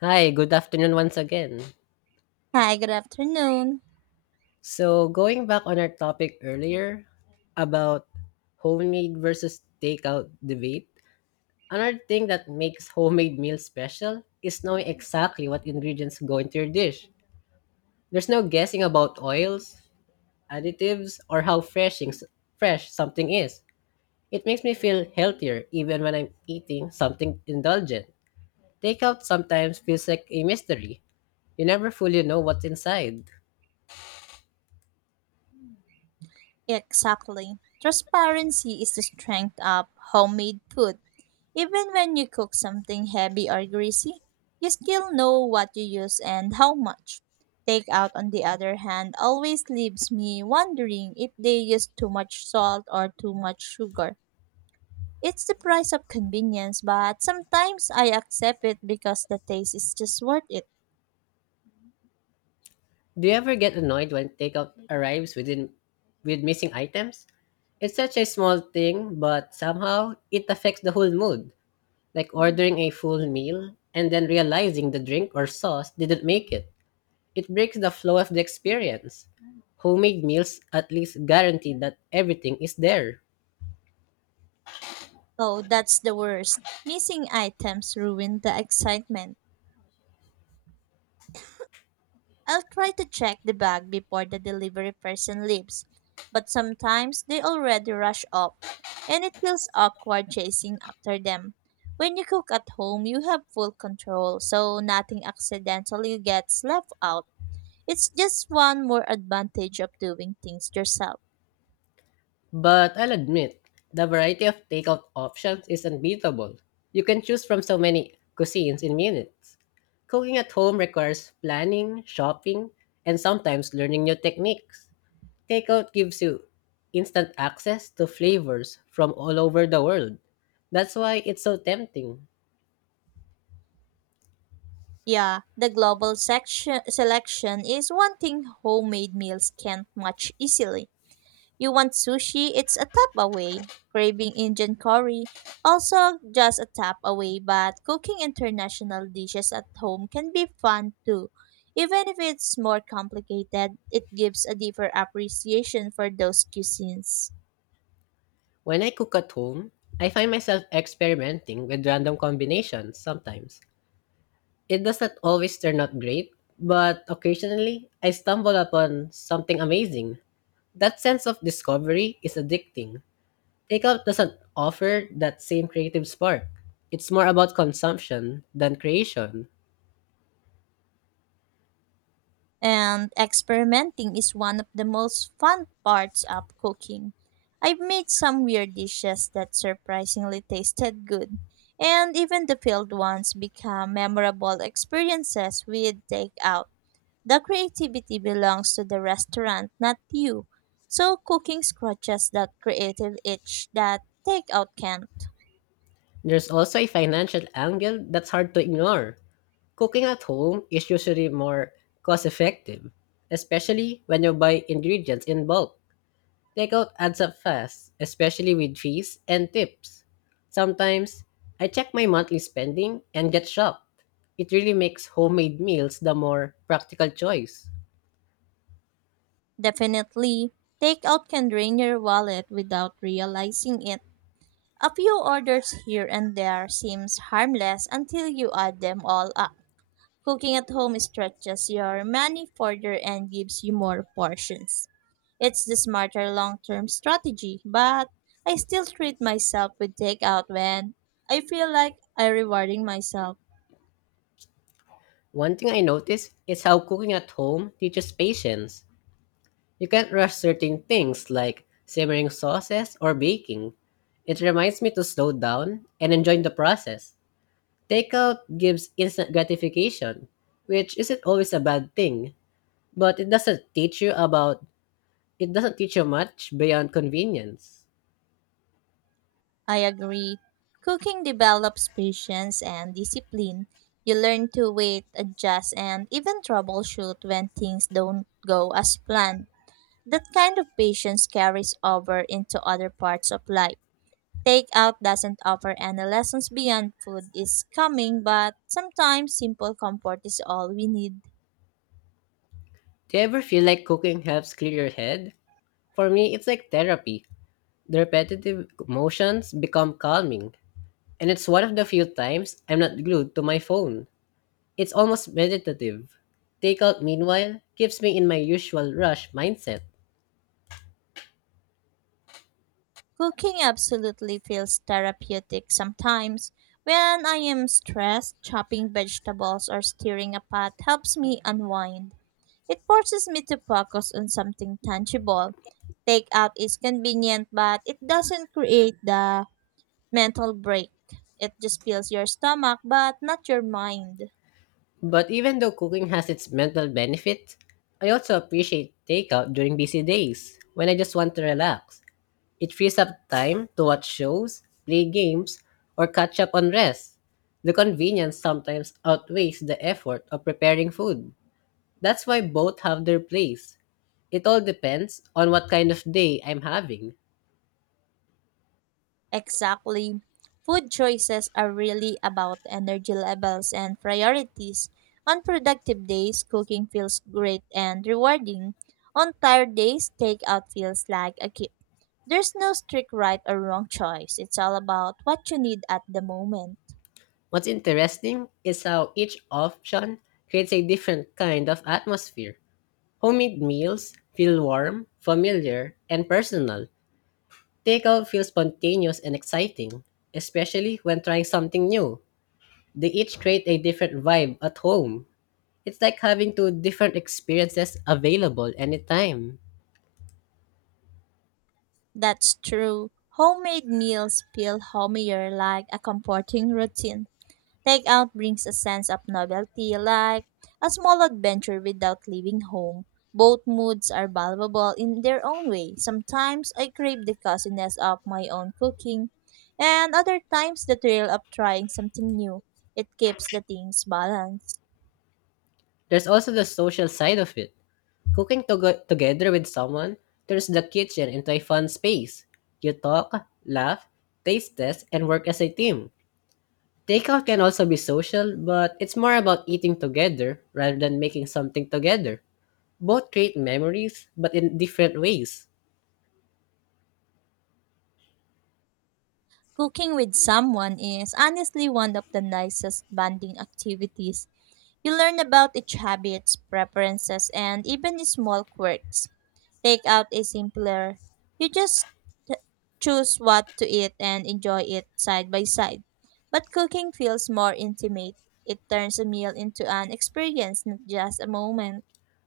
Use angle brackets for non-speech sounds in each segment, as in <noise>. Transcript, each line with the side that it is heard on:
left: Hi, good afternoon once again.
right: Hi, good afternoon.
left: So, going back on our topic earlier about homemade versus takeout debate, another thing that makes homemade meals special is knowing exactly what ingredients go into your dish. There's no guessing about oils, additives, or how fresh something is. It makes me feel healthier even when I'm eating something indulgent. Takeout sometimes feels like a mystery. You never fully know what's inside.
right: Exactly. Transparency is the strength of homemade food. Even when you cook something heavy or greasy, you still know what you use and how much. Takeout, on the other hand, always leaves me wondering if they use too much salt or too much sugar. It's the price of convenience, but sometimes I accept it because the taste is just worth it.
left: Do you ever get annoyed when takeout arrives with missing items? It's such a small thing, but somehow it affects the whole mood. Like ordering a full meal and then realizing the drink or sauce didn't make it. It breaks the flow of the experience. Homemade meals at least guarantee that everything is there.
right: Oh, that's the worst. Missing items ruin the excitement. I'll try to check the bag before the delivery person leaves, but sometimes they already rush off, and it feels awkward chasing after them. When you cook at home, you have full control, so nothing accidentally gets left out. It's just one more advantage of doing things yourself.
left: But I'll admit, the variety of takeout options is unbeatable. You can choose from so many cuisines in minutes. Cooking at home requires planning, shopping, and sometimes learning new techniques. Takeout gives you instant access to flavors from all over the world. That's why it's so tempting.
right: Yeah, the global section, selection is one thing homemade meals can't match easily. You want sushi? It's a tap away. Craving Indian curry? Also just a tap away, but cooking international dishes at home can be fun too. Even if it's more complicated, it gives a deeper appreciation for those cuisines.
left: When I cook at home, I find myself experimenting with random combinations sometimes. It doesn't always turn out great, but occasionally I stumble upon something amazing. That sense of discovery is addicting. Takeout doesn't offer that same creative spark. It's more about consumption than creation.
right: And experimenting is one of the most fun parts of cooking. I've made some weird dishes that surprisingly tasted good, and even the failed ones become memorable experiences with takeout. The creativity belongs to the restaurant, not you. So cooking scratches that creative itch that takeout can't.
left: There's also a financial angle that's hard to ignore. Cooking at home is usually more cost effective, especially when you buy ingredients in bulk. Takeout adds up fast, especially with fees and tips. Sometimes, I check my monthly spending and get shocked. It really makes homemade meals the more practical choice.
right: Definitely, takeout can drain your wallet without realizing it. A few orders here and there seems harmless until you add them all up. Cooking at home stretches your money further and gives you more portions. It's the smarter long-term strategy, but I still treat myself with takeout when I feel like I am rewarding myself.
left: One thing I notice is how cooking at home teaches patience. You can't rush certain things like simmering sauces or baking. It reminds me to slow down and enjoy the process. Takeout gives instant gratification, which isn't always a bad thing, but it doesn't teach you much beyond convenience.
right: I agree. Cooking develops patience and discipline. You learn to wait, adjust, and even troubleshoot when things don't go as planned. That kind of patience carries over into other parts of life. Takeout doesn't offer any lessons beyond food is coming, but sometimes simple comfort is all we need.
left: Do you ever feel like cooking helps clear your head? For me, it's like therapy. The repetitive motions become calming, and it's one of the few times I'm not glued to my phone. It's almost meditative. Takeout, meanwhile, keeps me in my usual rush mindset.
right: Cooking absolutely feels therapeutic sometimes. When I am stressed, chopping vegetables or stirring a pot helps me unwind. It forces me to focus on something tangible. Takeout is convenient, but it doesn't create the mental break. It just fills your stomach but not your mind.
left: But even though cooking has its mental benefit, I also appreciate takeout during busy days when I just want to relax. It frees up time to watch shows, play games, or catch up on rest. The convenience sometimes outweighs the effort of preparing food. That's why both have their place. It all depends on what kind of day I'm having.
right: Exactly. Food choices are really about energy levels and priorities. On productive days, cooking feels great and rewarding. On tired days, takeout feels like a gift. There's no strict right or wrong choice. It's all about what you need at the moment.
left: What's interesting is how each option creates a different kind of atmosphere. Homemade meals feel warm, familiar, and personal. Takeout feels spontaneous and exciting, especially when trying something new. They each create a different vibe at home. It's like having two different experiences available anytime.
right: That's true. Homemade meals feel homier, like a comforting routine. Takeout brings a sense of novelty, like a small adventure without leaving home. Both moods are valuable in their own way. Sometimes I crave the coziness of my own cooking, and other times the thrill of trying something new. It keeps the things balanced.
left: There's also the social side of it. Cooking together with someone turns the kitchen into a fun space. You talk, laugh, taste test, and work as a team. Takeout can also be social, but it's more about eating together rather than making something together. Both create memories, but in different ways.
right: Cooking with someone is honestly one of the nicest bonding activities. You learn about each habits, preferences, and even small quirks. Takeout is simpler. You just choose what to eat and enjoy it side by side. But cooking feels more intimate. It turns a meal into an experience, not just a moment.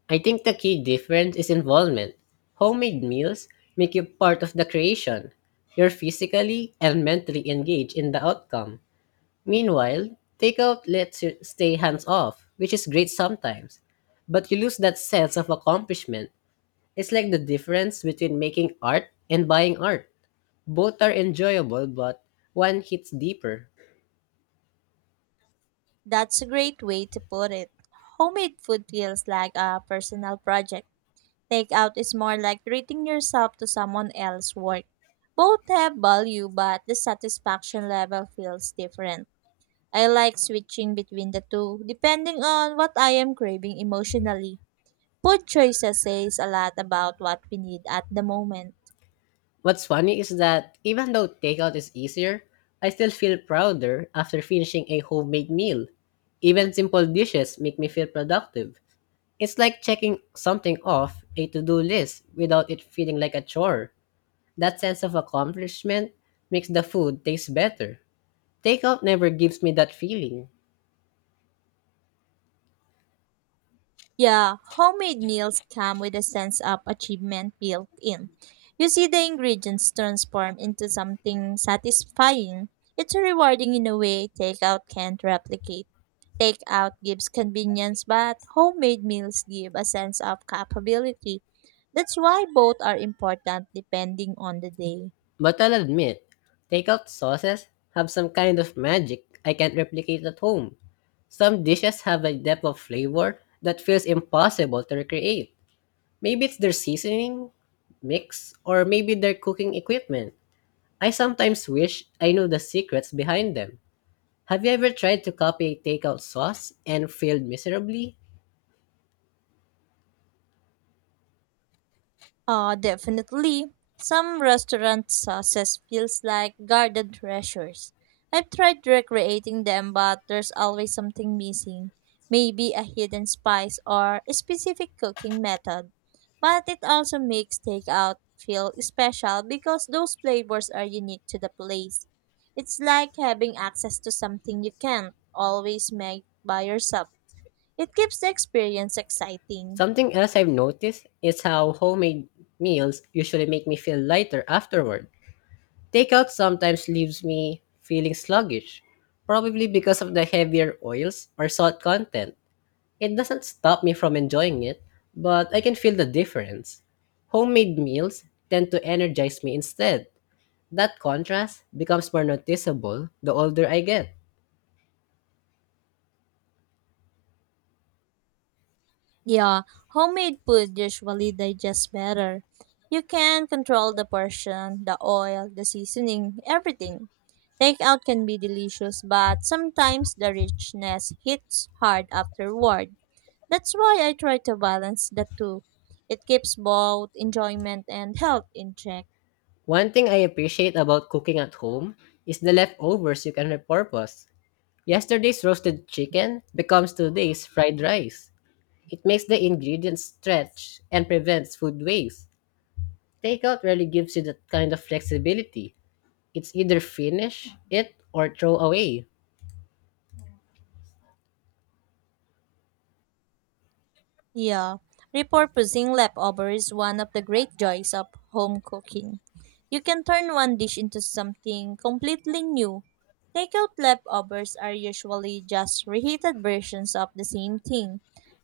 left: I think the key difference is involvement. Homemade meals make you part of the creation. You're physically and mentally engaged in the outcome. Meanwhile, takeout lets you stay hands off, which is great sometimes, but you lose that sense of accomplishment. It's like the difference between making art and buying art. Both are enjoyable, but one hits deeper.
right: That's a great way to put it. Homemade food feels like a personal project. Takeout is more like treating yourself to someone else's work. Both have value, but the satisfaction level feels different. I like switching between the two, depending on what I am craving emotionally. Food choices says a lot about what we need at the moment.
left: What's funny is that even though takeout is easier, I still feel prouder after finishing a homemade meal. Even simple dishes make me feel productive. It's like checking something off a to do list without it feeling like a chore. That sense of accomplishment makes the food taste better. Takeout never gives me that feeling.
right: Yeah, homemade meals come with a sense of achievement built in. You see the ingredients transform into something satisfying. It's rewarding in a way takeout can't replicate. Takeout gives convenience, but homemade meals give a sense of capability. That's why both are important depending on the day.
left: But I'll admit, takeout sauces have some kind of magic I can't replicate at home. Some dishes have a depth of flavor that feels impossible to recreate. Maybe it's their seasoning, mix, or maybe their cooking equipment. I sometimes wish I knew the secrets behind them. Have you ever tried to copy a takeout sauce and failed miserably?
right: Definitely. Some restaurant sauces feels like garden treasures. I've tried recreating them, but there's always something missing. Maybe a hidden spice or a specific cooking method. But it also makes takeout feel special because those flavors are unique to the place. It's like having access to something you can't always make by yourself. It keeps the experience exciting.
left: Something else I've noticed is how homemade meals usually make me feel lighter afterward. Takeout sometimes leaves me feeling sluggish, probably because of the heavier oils or salt content. It doesn't stop me from enjoying it, but I can feel the difference. Homemade meals tend to energize me instead. That contrast becomes more noticeable the older I get.
right: Yeah, homemade food usually digests better. You can control the portion, the oil, the seasoning, everything. Takeout can be delicious, but sometimes the richness hits hard afterward. That's why I try to balance the two. It keeps both enjoyment and health in check.
left: One thing I appreciate about cooking at home is the leftovers you can repurpose. Yesterday's roasted chicken becomes today's fried rice. It makes the ingredients stretch and prevents food waste. Takeout really gives you that kind of flexibility. It's either finish it or throw away.
right: Yeah, repurposing leftovers is one of the great joys of home cooking. You can turn one dish into something completely new. Takeout leftovers are usually just reheated versions of the same thing.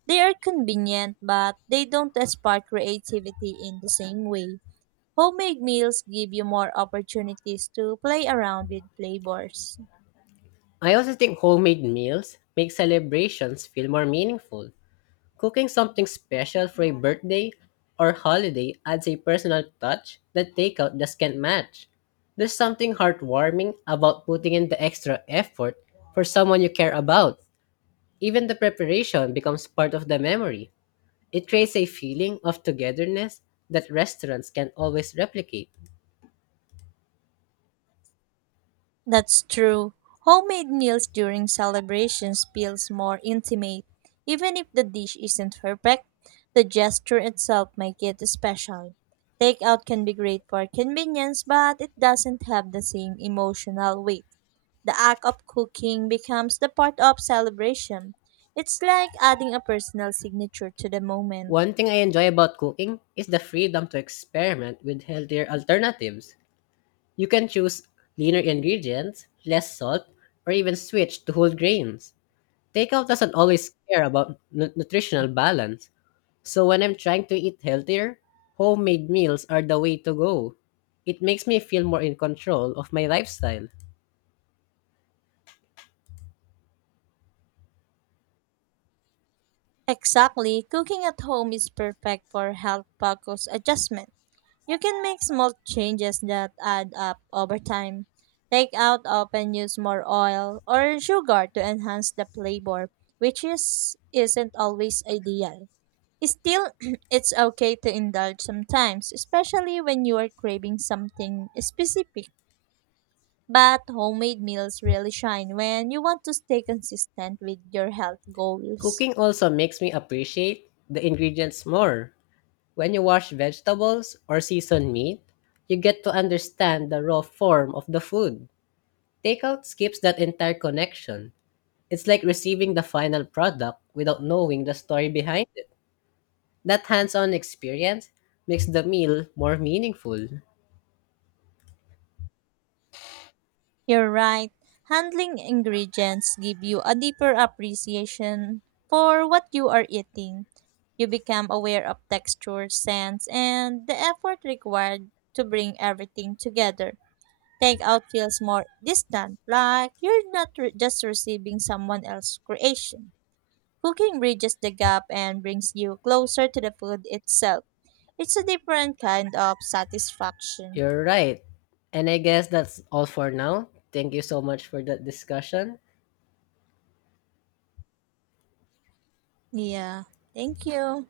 right: They are convenient, but they don't spark creativity in the same way. Homemade meals give you more opportunities to play around with flavors.
left: I also think homemade meals make celebrations feel more meaningful. Cooking something special for a birthday or holiday adds a personal touch that takeout just can't match. There's something heartwarming about putting in the extra effort for someone you care about. Even the preparation becomes part of the memory. It creates a feeling of togetherness that restaurants can always replicate.
right: That's true. Homemade meals during celebrations feels more intimate. Even if the dish isn't perfect, the gesture itself makes it special. Takeout can be great for convenience, but it doesn't have the same emotional weight. The act of cooking becomes the part of celebration. It's like adding a personal signature to the moment.
left: One thing I enjoy about cooking is the freedom to experiment with healthier alternatives. You can choose leaner ingredients, less salt, or even switch to whole grains. Takeout doesn't always care about nutritional balance, so when I'm trying to eat healthier, homemade meals are the way to go. It makes me feel more in control of my lifestyle.
right: Exactly, cooking at home is perfect for health focused adjustment. You can make small changes that add up over time. Take out often use more oil or sugar to enhance the flavor, which is isn't always ideal. Still, <clears throat> it's okay to indulge sometimes, especially when you are craving something specific. But homemade meals really shine when you want to stay consistent with your health goals.
left: Cooking also makes me appreciate the ingredients more. When you wash vegetables or season meat, you get to understand the raw form of the food. Takeout skips that entire connection. It's like receiving the final product without knowing the story behind it. That hands on experience makes the meal more meaningful.
right: You're right. Handling ingredients give you a deeper appreciation for what you are eating. You become aware of texture, scents, and the effort required to bring everything together. Takeout feels more distant, like you're not re- just receiving someone else's creation. Cooking bridges the gap and brings you closer to the food itself. It's a different kind of satisfaction.
left: You're right. And I guess that's all for now. Thank you so much for that discussion.
right: Yeah. Thank you.